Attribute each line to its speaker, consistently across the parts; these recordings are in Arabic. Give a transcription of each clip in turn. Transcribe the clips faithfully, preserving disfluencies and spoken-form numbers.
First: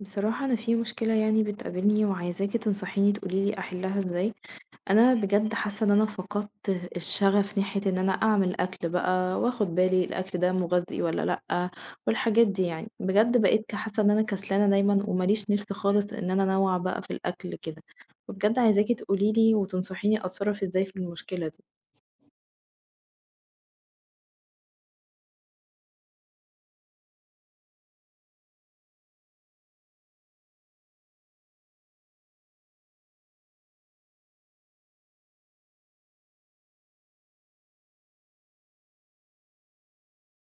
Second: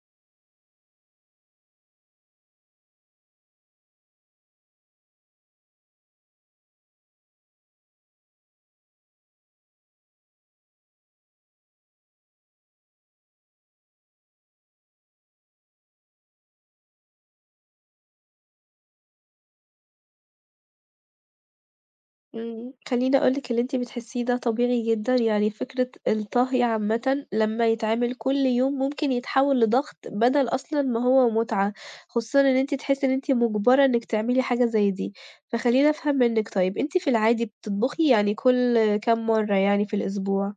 Speaker 1: بصراحة أنا في مشكلة، يعني بتقابلني وعايزاكي تنصحيني تقوليلي أحلها إزاي. أنا بجد حاسة إن أنا فقدت الشغف ناحية إن أنا أعمل أكل بقى وأخد بالي الأكل ده مغذي ولا لأ، والحاجات دي، يعني بجد بقيت ك- حاسة إن أنا كسلانة دايما ومليش نفس خالص إن أنا أنوع بقى في الأكل كده. وبجد عايزاكي تقوليلي وتنصحيني أتصرف إزاي في المشكلة دي.
Speaker 2: إمم، خلّيني أقول لِك اللي أنتِ بتحسّيه ده طبيعي جدًا، يعني فكرة الطهي عامةً لمّا يتعمل كل يوم ممكن يتحوّل لضغط بدل أصلًا ما هو متعة، خصوصًا إن أنتِ تحسّي إن أنتِ مُجبرة إنِّك تعملي حاجة زي دي، فخلّيني أفهم منِّك طيب أنتِ في العادي بتطبخي يعني كل كام مرّة يعني في الأسبوع؟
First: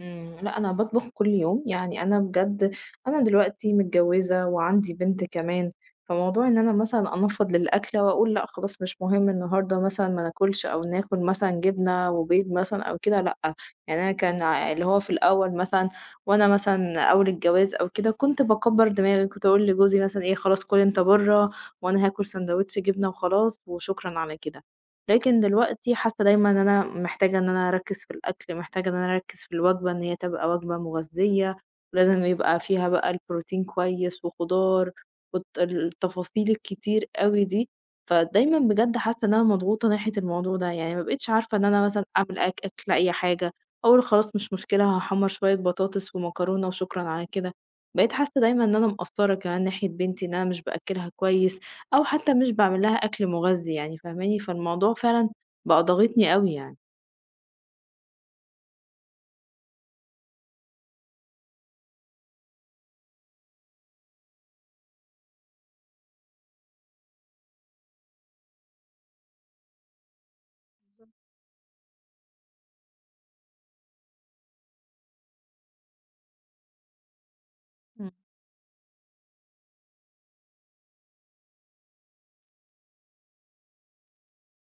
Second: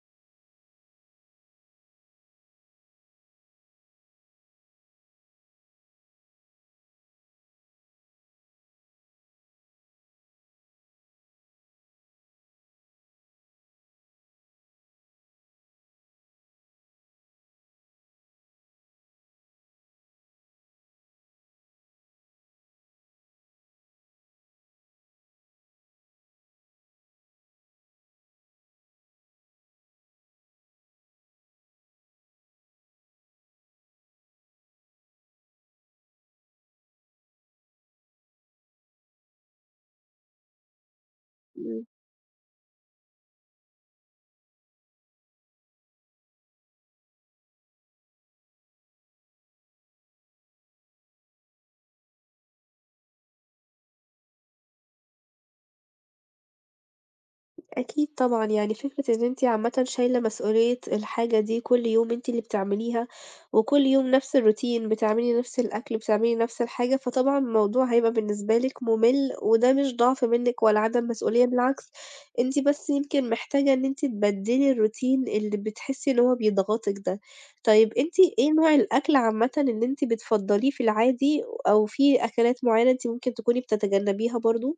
Speaker 1: إمم، لأ أنا باطبخ كل يوم، يعني أنا بجد أنا دلوقتي متجوّزة وعندي بنت كمان، فموضوع إن أنا مثلًا أنفّض للأكلة وأقول لأ خلاص مش مهم النهارده مثلًا ما ناكلش، أو ناكل مثلًا جبنة وبيض مثلًا أو كده لأ، يعني أنا كان ع اللي هو في الأول مثلًا، وأنا مثلًا أول الجواز أو كده كنت باكبّر دماغي، كنت أقول لجوزي مثلًا إيه خلاص كُل أنت برّه وأنا هاكل ساندوتش جبنة وخلاص وشكرًا على كده. لكن دلوقتي حاسة دايمًا إن أنا محتاجة إن أنا أركّز في الأكل، محتاجة إن أنا أركّز في الوجبة إن هي تبقى وجبة مغذية، ولازم يبقى فيها بقى البروتين كويس وخضار والت التفاصيل الكتير أوي دي، فدايمًا بجد حاسة إن أنا مضغوطة ناحية الموضوع ده، يعني ما بقيتش عارفة إن
Speaker 2: إمم.
Speaker 1: أنا مثلًا أعمل أك أكل أي حاجة، أقول خلاص مش مشكلة هاحمّر شوية بطاطس ومكرونة وشكرًا على كده. بقيت حاسة دايمًا إن أنا مقصّرة كمان ناحية بنتي، إن أنا مش باأكّلها كويس، أو حتى مش باعمل لها أكل مغذي، يعني فاهماني؟ فالموضوع فعلًا بقى ضاغطني أوي يعني.
Speaker 2: أكيد طبعًا، يعني فكرة إن أنتِ عامةً شايلة مسؤولية الحاجة دي كل يوم أنتِ اللي بتعمليها، وكل يوم نفس الروتين، بتعملي نفس الأكل، بتعملي نفس الحاجة، فطبعًا الموضوع هيبقى بالنسبة لِك مُمِل، وده مش ضعف منِك ولا عدم مسؤولية، بالعكس أنتِ بس يمكن محتاجة إن أنتِ تبدّلي الروتين اللي بتحسي إن هو بيضغطِك ده. طيب أنتِ إيه نوع الأكل عامةً اللي أنتِ بتفضّليه في العادي، أو في أكلات معينة أنتِ ممكن تكوني بتتجنبيها برضه؟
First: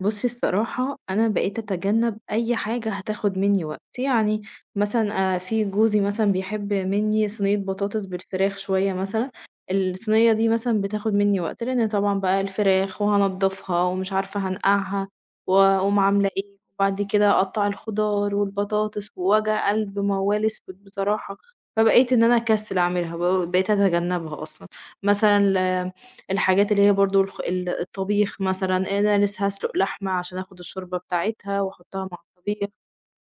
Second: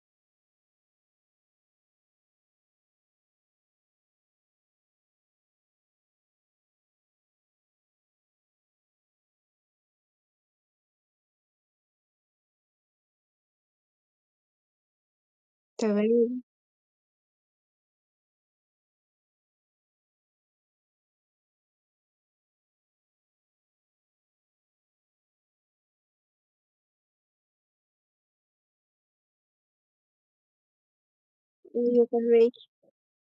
Speaker 1: بُصّي الصراحة أنا بقيت أتجنب أي حاجة هتاخد منّي وقت، يعني مثلًا آآ في جوزي مثلًا بيحب منّي صينية بطاطس بالفراخ شوية مثلًا، الصينية دي مثلًا بتاخد منّي وقت، لإن طبعًا بقى الفراخ وهانضّفها ومش عارفة هانقعها وأقوم عاملة
Speaker 2: تمام،
Speaker 1: إيه، وبعد كده أقطّع الخضار والبطاطس ووجع قلب ما هو لا يسود بصراحة، فبقيت إن أنا أكسّل أعملها، ب بقيت أتجنبها أصلًا، مثلًا ل الحاجات اللي هي برضه الخ ال الطبيخ مثلًا، أنا لسه هاسلُق لحمة عشان آخُد الشوربة بتاعتها
Speaker 2: أيوه
Speaker 1: وأحُطّها مع
Speaker 2: فاهماكِ.
Speaker 1: الطبيخ،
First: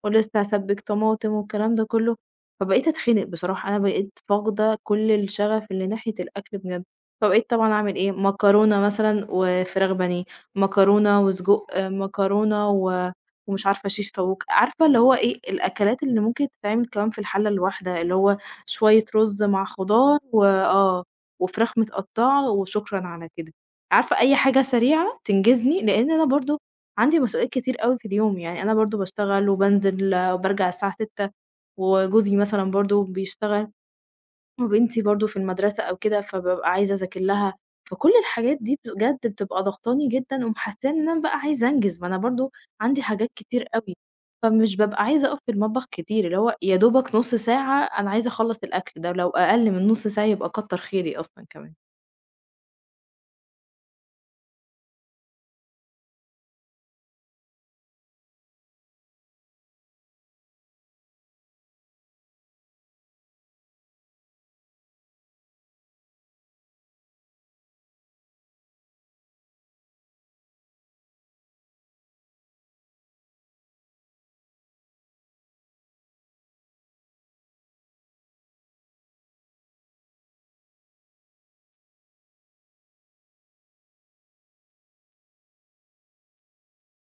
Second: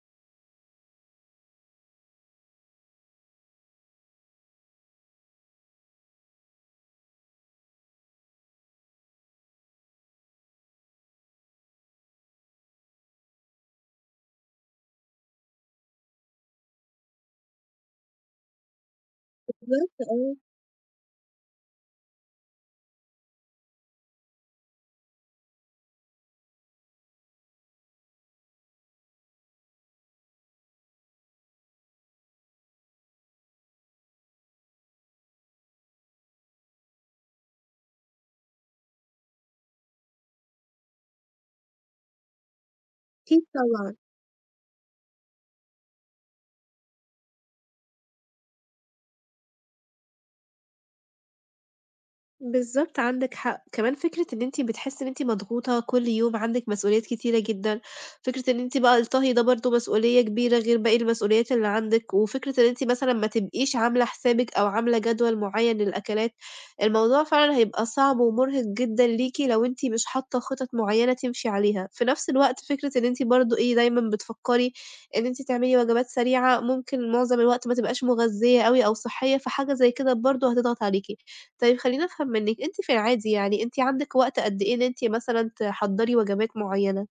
Speaker 1: ولسه هاسبِّك طماطم والكلام ده كلّه، فبقيت أتخنِق بصراحة، أنا بقيت فاقدة كل الشغف اللي ناحية الأكل بجد، فبقيت طبعًا أعمل إيه، مكرونة مثلًا وفراخ بانيه، مكرونة وسجق، آه، مكرونة و ومش عارفة شيش طاووق، عارفة اللي هو إيه، الأكلات اللي ممكن تتعمل كمان في الحلة الواحدة، اللي هو شوية رُز مع
Speaker 2: بالضبط
Speaker 1: خضار
Speaker 2: آه.
Speaker 1: و آه. وفراخ متقطّعة وشكرًا على كده. عارفة أي حاجة سريعة تنجزني، لإن أنا برضه عندي مسؤوليات كتير أوي في اليوم، يعني أنا برضه باشتغل وبانزل وبارجع الساعة الساعة ستة، وجوزي مثلًا برضه بيشتغل، وبنتي برضه في المدرسة أو كده، فبابقى عايزة أذاكر لها، فكل الحاجات دي بجد بتبقى ضاغطاني جدًا ومحسّية إن أنا بقى عايزة أنجز، ما أنا برضه عندي حاجات
Speaker 2: أكيد
Speaker 1: كتير أوي،
Speaker 2: طبعًا،
Speaker 1: فمش بابقى عايزة أقف في المطبخ كتير، اللي هو يا دوبك نُص ساعة أنا عايزة أخلّص الأكل ده، لو أقل من نُص ساعة يبقى كتّر خيري أصلًا كمان.
Speaker 2: بالضبط عندِك حق، كمان فكرة إن أنتِ بتحسّي إن أنتِ مضغوطة كل يوم عندِك مسؤوليات كتيرة جدًا، فكرة إن أنتِ بقى الطهي ده برضه مسؤولية كبيرة غير باقي المسؤوليات اللي عندِك، وفكرة إن أنتِ مثلًا ما تبقيش عاملة حسابِك أو عاملة جدول معيّن للأكلات، الموضوع فعلًا هيبقى صعب ومُرهق جدًا ليكِ لو أنتِ مش حاطة خطط معيّنة تمشي عليها، في نفس الوقت فكرة إن أنتِ برضه إيه دايمًا بتفكّري إن أنتِ تعملي وجبات سريعة ممكن معظم الوقت ما تبقاش مغذية أوي أو صحية، فحاجة زي كده برضه هتضغط عليكِ. طيب خلّيني أفهم منِّك، أنتِ في العادي يعني أنتِ عندِك وقت قد إيه إن أنتِ مثلًا تحضّري وجبات معيّنة؟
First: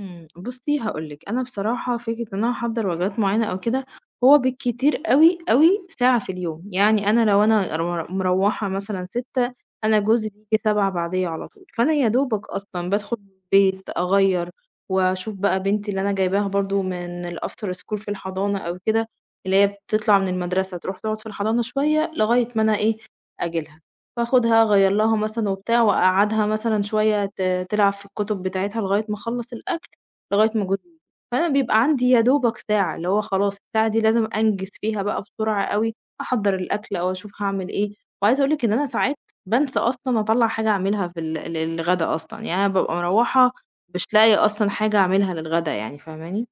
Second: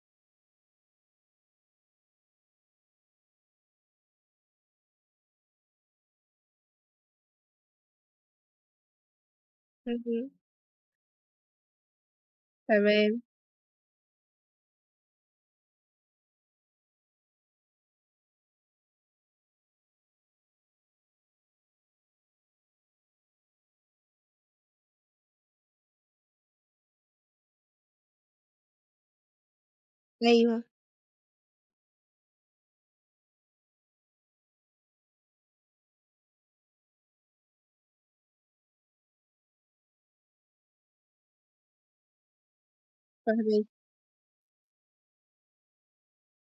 Speaker 1: إمم، بُصّي هاقول لِك، أنا بصراحة فكرة إن أنا أحضّر وجبات معيّنة أو كده، هو بالكتير أوي، أوي ساعة في اليوم، يعني أنا لو أنا ر مروّحة مثلًا ستة، أنا جوزي
Speaker 2: اهم،
Speaker 1: بييجي سبعة بعديّا على طول، فأنا يا دوبك أصلًا بادخل
Speaker 2: تمام،
Speaker 1: البيت أغيّر وأشوف بقى بنتي اللي أنا جايباها برضه من الafter school في الحضانة أو كده، اللي هي بتطلع من المدرسة تروح تقعد في الحضانة شوية لغاية ما أنا إيه، آجي لها، فآخُدها أغيّر لها مثلًا وبتاع وأقعّدها مثلًا شوية ت تلعب في الكُتب بتاعتها لغاية ما أخلّص الأكل. لغاية
Speaker 2: أيوه
Speaker 1: ما جوزي ييجي، فأنا بيبقى عندي يا دوبك ساعة، اللي هو خلاص الساعة دي لازم أنجز فيها بقى بسرعة أوي، أحضّر الأكل أو أشوف هاعمل إيه، وعايزة أقول لِك إن أنا ساعات بانسى أصلًا أطلّع حاجة أعملها في ال للغدا أصلًا، يعني أنا بابقى مروّحة
Speaker 2: فاهماكِ.
Speaker 1: مش لاقية أصلًا حاجة أعملها للغدا، يعني فاهماني؟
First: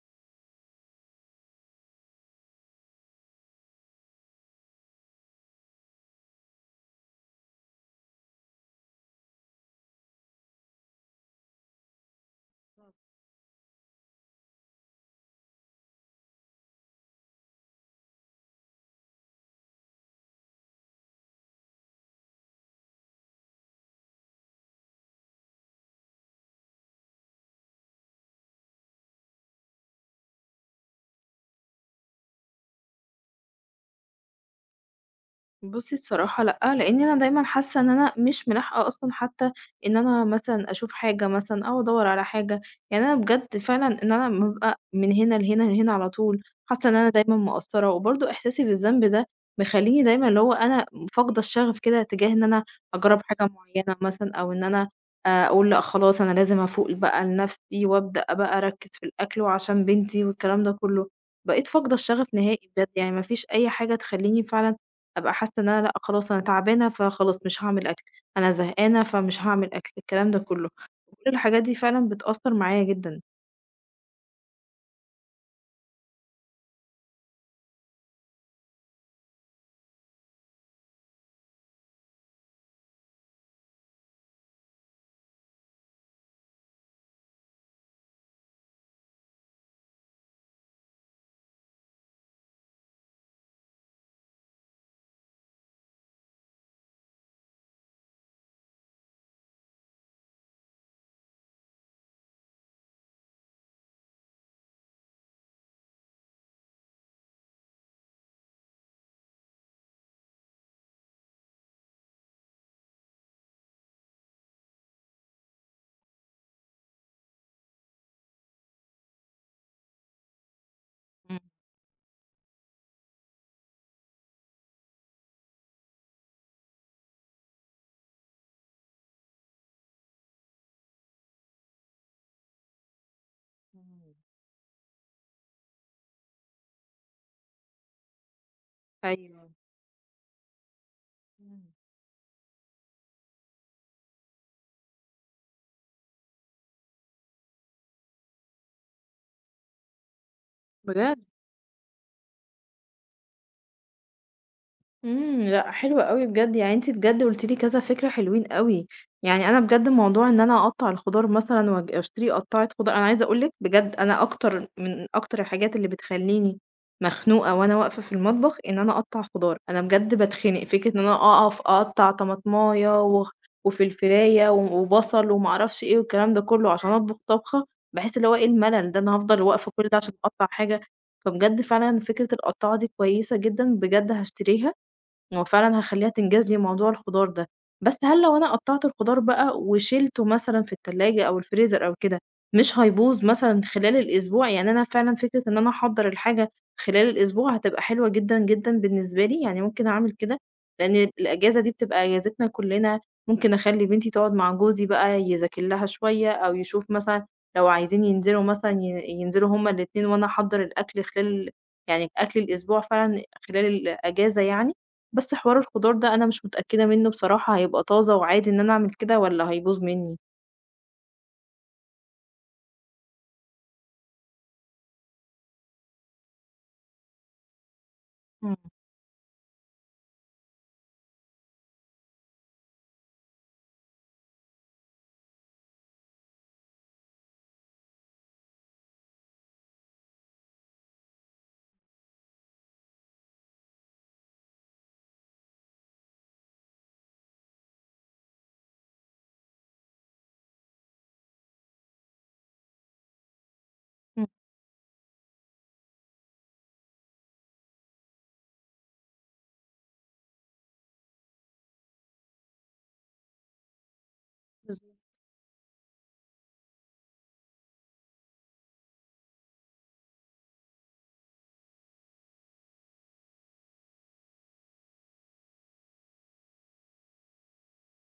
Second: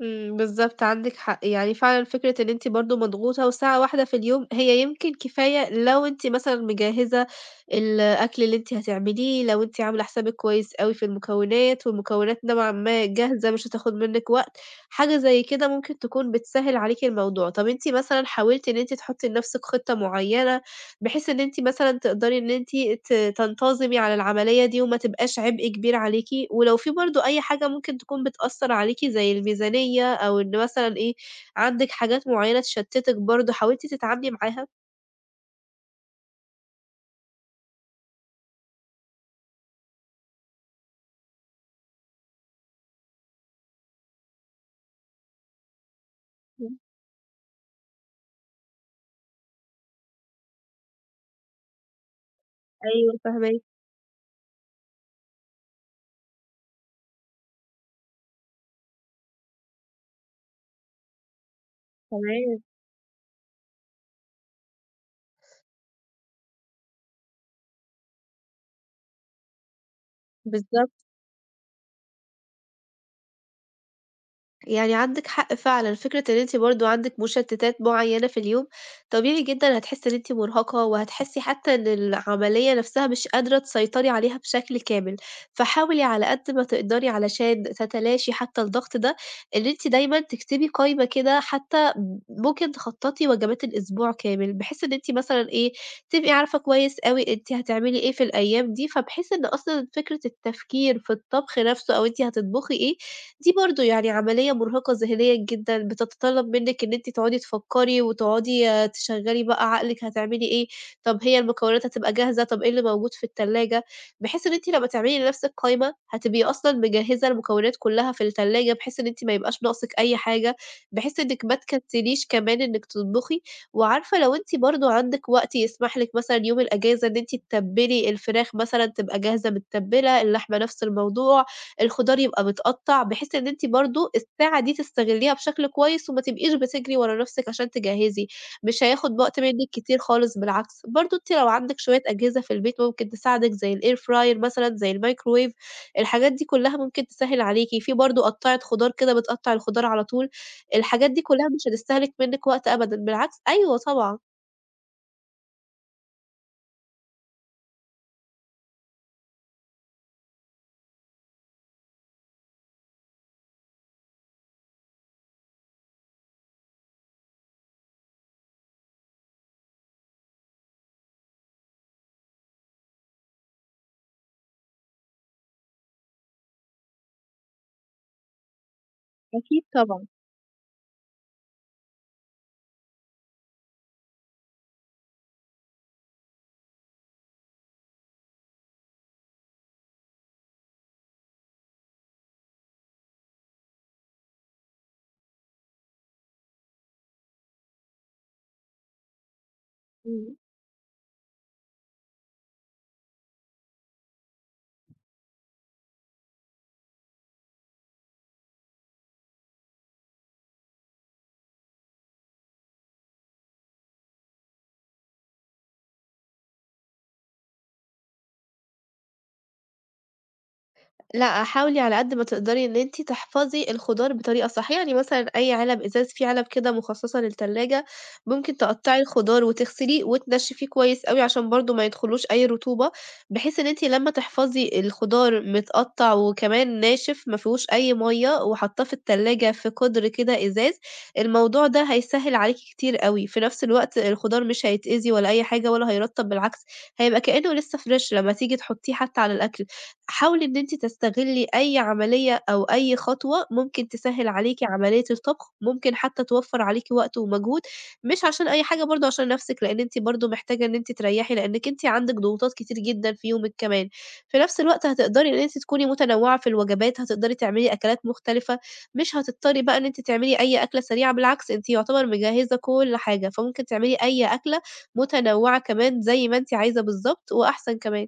Speaker 2: إمم، بالضبط عندِك حق، يعني فعلًا فكرة إن أنتِ برضه مضغوطة وساعة واحدة في اليوم هي يمكن كفاية لو أنتِ مثلًا مجهّزة الأكل اللي أنتِ هتعمليه، لو أنتِ عاملة حسابِك كويس أوي في المكونات، والمكونات نوعًا ما جاهزة مش هتاخد منِّك وقت، حاجة زي كده ممكن تكون بتسهّل عليكِ الموضوع. طَب أنتِ مثلًا حاولتِ إن أنتِ تحطّي لنَفْسِك خطة معيّنة بحيث إن أنتِ مثلًا تقدري إن أنتِ ت تنتظمي على العملية دي وما تبقاش عبء كبير عليكِ، ولو في برضه أي حاجة ممكن تكون بتأثّر عليكِ زي الميزانية أو إن مثلًا إيه، عندِك حاجات معيّنة تشتتِك برضه، حاولتِ تتعاملي معاها؟
Speaker 1: بُصّي الصراحة لأ، لإن أنا دايمًا حاسة إن أنا مش ملاحقة أصلًا، حتى إن أنا مثلًا أشوف حاجة مثلًا أو أدوّر على حاجة، يعني أنا بجد فعلًا إن أنا بابقى من هنا لهنا لهنا على طول،
Speaker 2: إمم.
Speaker 1: حاسة إن أنا دايمًا مقصّرة، وبرضه إحساسي بالذنب ده مخلّيني دايمًا اللي هو أنا فاقدة الشغف كده تجاه إن أنا
Speaker 2: أيوه
Speaker 1: أجرّب حاجة
Speaker 2: فاهماكِ،
Speaker 1: معيّنة مثلًا، أو إن أنا آآ أقول لأ خلاص أنا لازم أفوق بقى لنَفْسي وأبدأ بقى أركّز في الأكل وعشان بنتي والكلام ده كلّه، بقيت فاقدة الشغف
Speaker 2: تمام،
Speaker 1: نهائي بجد، يعني ما فيش أي حاجة تخلّيني فعلًا أبقى حاسة إن أنا لأ خلاص أنا تعبانة، فخلاص مش هاعمل أكل، أنا زهقانة فمش هاعمل أكل، الكلام ده كله.
Speaker 2: بالضبط.
Speaker 1: كل الحاجات دي فعلًا بتأثّر معايا جدًا.
Speaker 2: يعني عندِك حق فعلًا، فكرة إن أنتِ برضه عندِك مشتتات معيّنة في اليوم، طبيعي جدًا هتحسّي إن أنتِ مرهقة، وهتحسّي حتى إن العملية نفسها مش قادرة تسيطري عليها بشكل كامل، فحاولي على قد ما تقدري علشان تتلاشي حتى الضغط ده، إن أنتِ دايمًا تكتبي قايمة كده حتى م ممكن تخطّطي وجبات الأسبوع كامل، بحيث إن أنتِ مثلًا إيه، تبقي عارفة كويس أوي أنتِ هتعملي إيه في الأيام دي، فبحيث إن أصلًا فكرة التفكير في الطبخ نفسه أو أنتِ هتطبخي إيه، دي برضه يعني عملية مرهقة ذهنيًا جدًا، بتتطلب منِّك إن أنتِ تقعدي تفكّري وتقعدي آه، تشغّلي بقى عقلِك هتعملي إيه، طب هي المكونات هتبقى جاهزة، طب إيه اللي موجود في التلاجة، بحيث إن أنتِ لمّا تعملي لنفسِك قايمة هتبقي أصلًا مجهّزة المكونات كلّها في التلاجة، بحيث إن أنتِ ما يبقاش ناقصِك أي حاجة، بحيث
Speaker 1: إمم،
Speaker 2: إنِّك ما تكسليش كمان إنِّك تطبخي، وعارفة لو أنتِ برضه عندِك وقت يسمح لِك مثلًا يوم الأجازة إن أنتِ تتبّلي الفراخ مثلًا تبقى جاهزة متّبلة، اللحمة نفس الموضوع، الخضار يبقى متقطّع، بحيث إن أنتِ برضه
Speaker 1: إمم.
Speaker 2: الساعة دي تستغلّيها بشكل كويس وما تبقيش بتجري ورا نَفْسِك عشان تجهّزي، مش هياخُد وقت
Speaker 1: أيوه.
Speaker 2: منِّك كتير خالص بالعكس. برضه أنتِ لو
Speaker 1: إمم.
Speaker 2: عندِك شوية أجهزة في البيت ممكن تساعدِك زي الair fryer مثلًا، زي الmicrowave، الحاجات دي كُلّها ممكن تسهِّل عليكِ. في برضه قطّاعة خضار كده بتقطّع الخضار على طول، الحاجات
Speaker 1: بجد.
Speaker 2: دي كُلّها مش هتستهلك منِّك وقت أبدًا، بالعكس أيوه طبعًا،
Speaker 1: امم، لأ حلو أوي بجد، يعني أنتِ بجد قُلتِ لي كذا فكرة حلوين أوي، يعني أنا بجد موضوع إن أنا أقطّع الخضار مثلًا وأج أشتري قطّاعة خضار، أنا عايزة أقول لِك بجد أنا أكتر من أكتر الحاجات اللي بتخلّيني مخنوقة وأنا واقفة في المطبخ إن أنا أقطّع خضار، أنا بجد باتخنق، فكرة إن أنا أقف أقطّع طماطماية وخ وفلفلاية و وبصل وما أعرفش إيه والكلام ده كلّه عشان أطبخ طبخة، باحس اللي هو إيه الملل ده، أنا هافضل
Speaker 2: أكيد
Speaker 1: واقفة كل ده
Speaker 2: طبعًا.
Speaker 1: عشان أقطّع حاجة، فبجد فعلًا فكرة القطّاعة دي كويسة جدًا، بجد هاشتريها، هو فعلًا هاخلّيها تنجز لي موضوع الخضار ده، بس هل لو أنا قطّعت الخضار بقى وشيلته مثلًا في التلاجة أو الفريزر أو كده، مش هيبوظ مثلًا خلال الأسبوع؟ يعني أنا فعلًا فكرة إن أنا أحضّر الحاجة خلال الأسبوع هتبقى حلوة جدًا، جدًا بالنسبة لي، يعني ممكن أعمل
Speaker 2: إمم.
Speaker 1: كده، لإن الأجازة دي بتبقى أجازتنا كُلّنا، ممكن أخلّي بنتي تقعد مع جوزي بقى يذاكر لها شوية أو يشوف مثلًا لو عايزين ينزلوا مثلًا ي ينزلوا هُم الاتنين وأنا أحضّر الأكل خلال، يعني أكل الأسبوع فعلًا خلال الأجازة يعني. بس حوار الخضار ده أنا مش متأكدة منّه بصراحة، هيبقى طازة وعادي إن أنا أعمل كده والّا هيبوظ منّي؟
Speaker 2: لأ، حاولي على قد ما تقدري إن أنتِ تحفظي الخضار بطريقة صح، يعني مثلًا أي علب إزاز في علب كده مخصصة للتلاجة، ممكن
Speaker 1: إمم،
Speaker 2: تقطعي الخضار وتغسليه وتنشفيه كويس أوي عشان برضه ما يدخلوش أي رطوبة، بحيث إن أنتِ لمّا تحفظي الخضار متقطع وكمان ناشف ما فيهوش أي مَيّة وحاطاه في التلاجة في قدر كده إزاز، الموضوع ده هيسهّل عليكِ كتير أوي، في نفس الوقت الخضار مش هيتأذي ولا أي حاجة ولا هيرطّب بالعكس، هيبقى كإنه لسه فريش لمّا تيجي تحطيه حتى على الأكل. حاولي إن أنتِ تستغلّي أي عملية أو أي خطوة ممكن
Speaker 1: إمم،
Speaker 2: تسهّل عليكِ عملية الطبخ، ممكن حتى توفّر عليكِ وقت ومجهود، مش عشان أي حاجة برضه عشان نَفْسِك، لإن أنتِ برضه محتاجة إن أنتِ تريّحي، لإنِّك أنتِ عندِك ضغوطات كتير جدًا في يومِك كمان، في نَفْس الوقت
Speaker 1: بالضبط.
Speaker 2: هتقدري إن أنتِ تكوني متنوّعة في الوجبات، هتقدري تعملي أكلات مختلفة، مش هتضطري بقى إن أنتِ تعملي أي أكلة سريعة، بالعكس أنتِ يُعتبر مجهّزة كل حاجة، فممكن تعملي أي أكلة متنوّعة كمان زي ما أنتِ عايزة بالضبط وأحسن كمان.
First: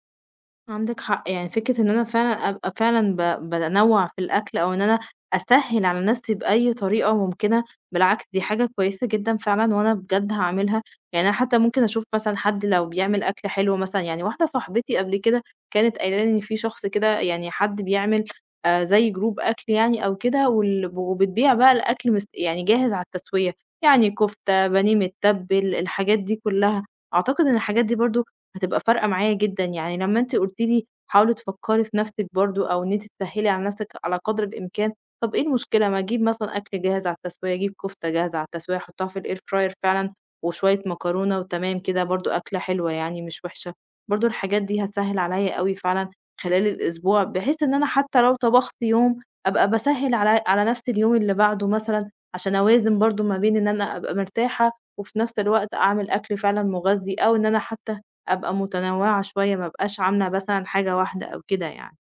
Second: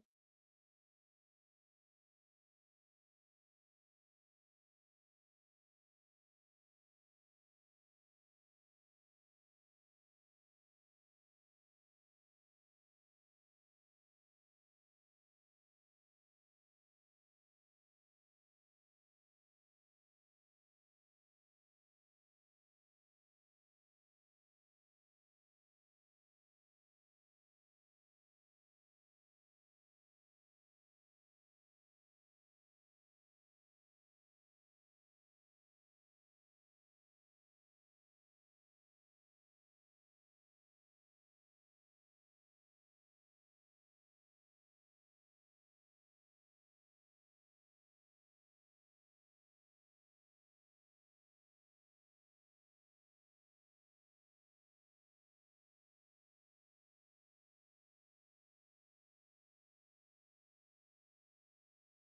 Speaker 1: عندك حق، يعني فكرة إن أنا فعلًا أبقى فعلًا ب بانوّع في الأكل أو إن أنا أسهّل على نَفْسي بأي طريقة ممكنة، بالعكس دي حاجة كويسة جدًا فعلًا وأنا بجد هاعملها، يعني أنا حتى ممكن أشوف مثلًا حد لو بيعمل أكل حلو مثلًا، يعني واحدة صاحبتي قبل كده كانت قايلة لي إن في شخص كده يعني حد بيعمل آآ زي group أكل يعني أو كده وال وبتبيع بقى الأكل مس يعني جاهز على التسوية، يعني كُفتة، بانيه متّبل، الحاجات دي كُلّها، أعتقد إن الحاجات دي برضه هتبقى فارقة معايا جدًا، يعني لمّا أنتِ قُلتِ لي حاولي تفكّري في نَفْسِك برضه أو إن أنتِ تسهّلي على نَفْسِك على قدر الإمكان، طَب إيه المشكلة ما أجيب مثلًا أكل جاهز على التسوية، أجيب كُفتة جاهزة على التسوية أحطّها في الair fryer فعلًا وشوية مكرونة وتمام كده برضه أكلة حلوة يعني مش وِحشة، برضه الحاجات دي هتسهّل عليّا أوي فعلًا خلال الأسبوع، بحيث إن أنا حتى لو طبخت يوم أبقى باسهّل علي على نَفْسي اليوم اللي بعده مثلًا عشان أوازن برضه ما بين إن أنا أبقى مرتاحة وفي نَفْس الوقت أعمل أكل فعلًا مُغذّي أو إن أنا حتى أبقى متنوعة شوية، ما أبقاش عاملة مثلًا حاجة واحدة أو كده يعني.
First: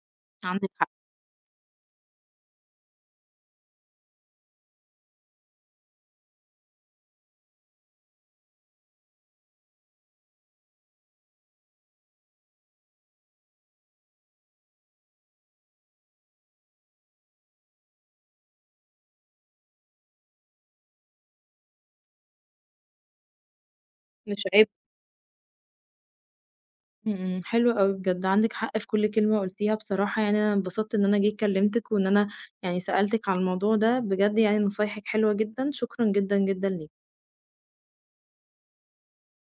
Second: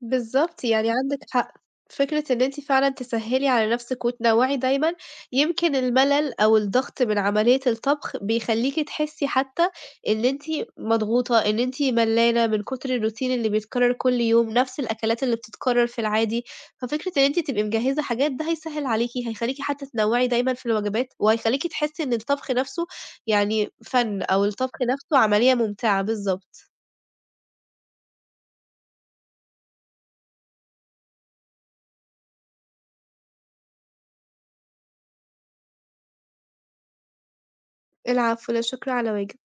Speaker 2: بالضبط،
Speaker 1: عندِك
Speaker 2: يعني
Speaker 1: حق.
Speaker 2: عندِك حق. فكرة إن أنتِ فعلًا تسهّلي على نَفْسِك وتنوّعي دايمًا، يمكن الملل أو الضغط من عملية الطبخ بيخلّيكِ تحسّي حتى إن أنتِ مضغوطة، إن أنتِ ملّانة من كتر الroutine اللي بيتكرر كل يوم، نَفْس الأكلات اللي بتتكرر في العادي، ففكرة إن أنتِ تبقي مجهّزة حاجات ده هيسهّل عليكِ، هيخلّيكِ حتى تنوّعي دايمًا في الوجبات، وهيخلّيكِ تحسّي إن الطبخ نَفْسه يعني فَن
Speaker 1: مش
Speaker 2: أو
Speaker 1: عيب.
Speaker 2: الطبخ نَفْسه عملية ممتعة، بالضبط.
Speaker 1: إمم، إمم، حلو أوي بجد، عندِك حق في كل كلمة قُلتيها بصراحة، يعني أنا انبسطت إن أنا جيت كلمتِك وإن أنا يعني سألتِك على الموضوع ده، بجد يعني نصايحِك حلوة جدًا، شكرًا جدًا، جدًا ليكِ.
Speaker 2: العفو، لا شكر على واجب.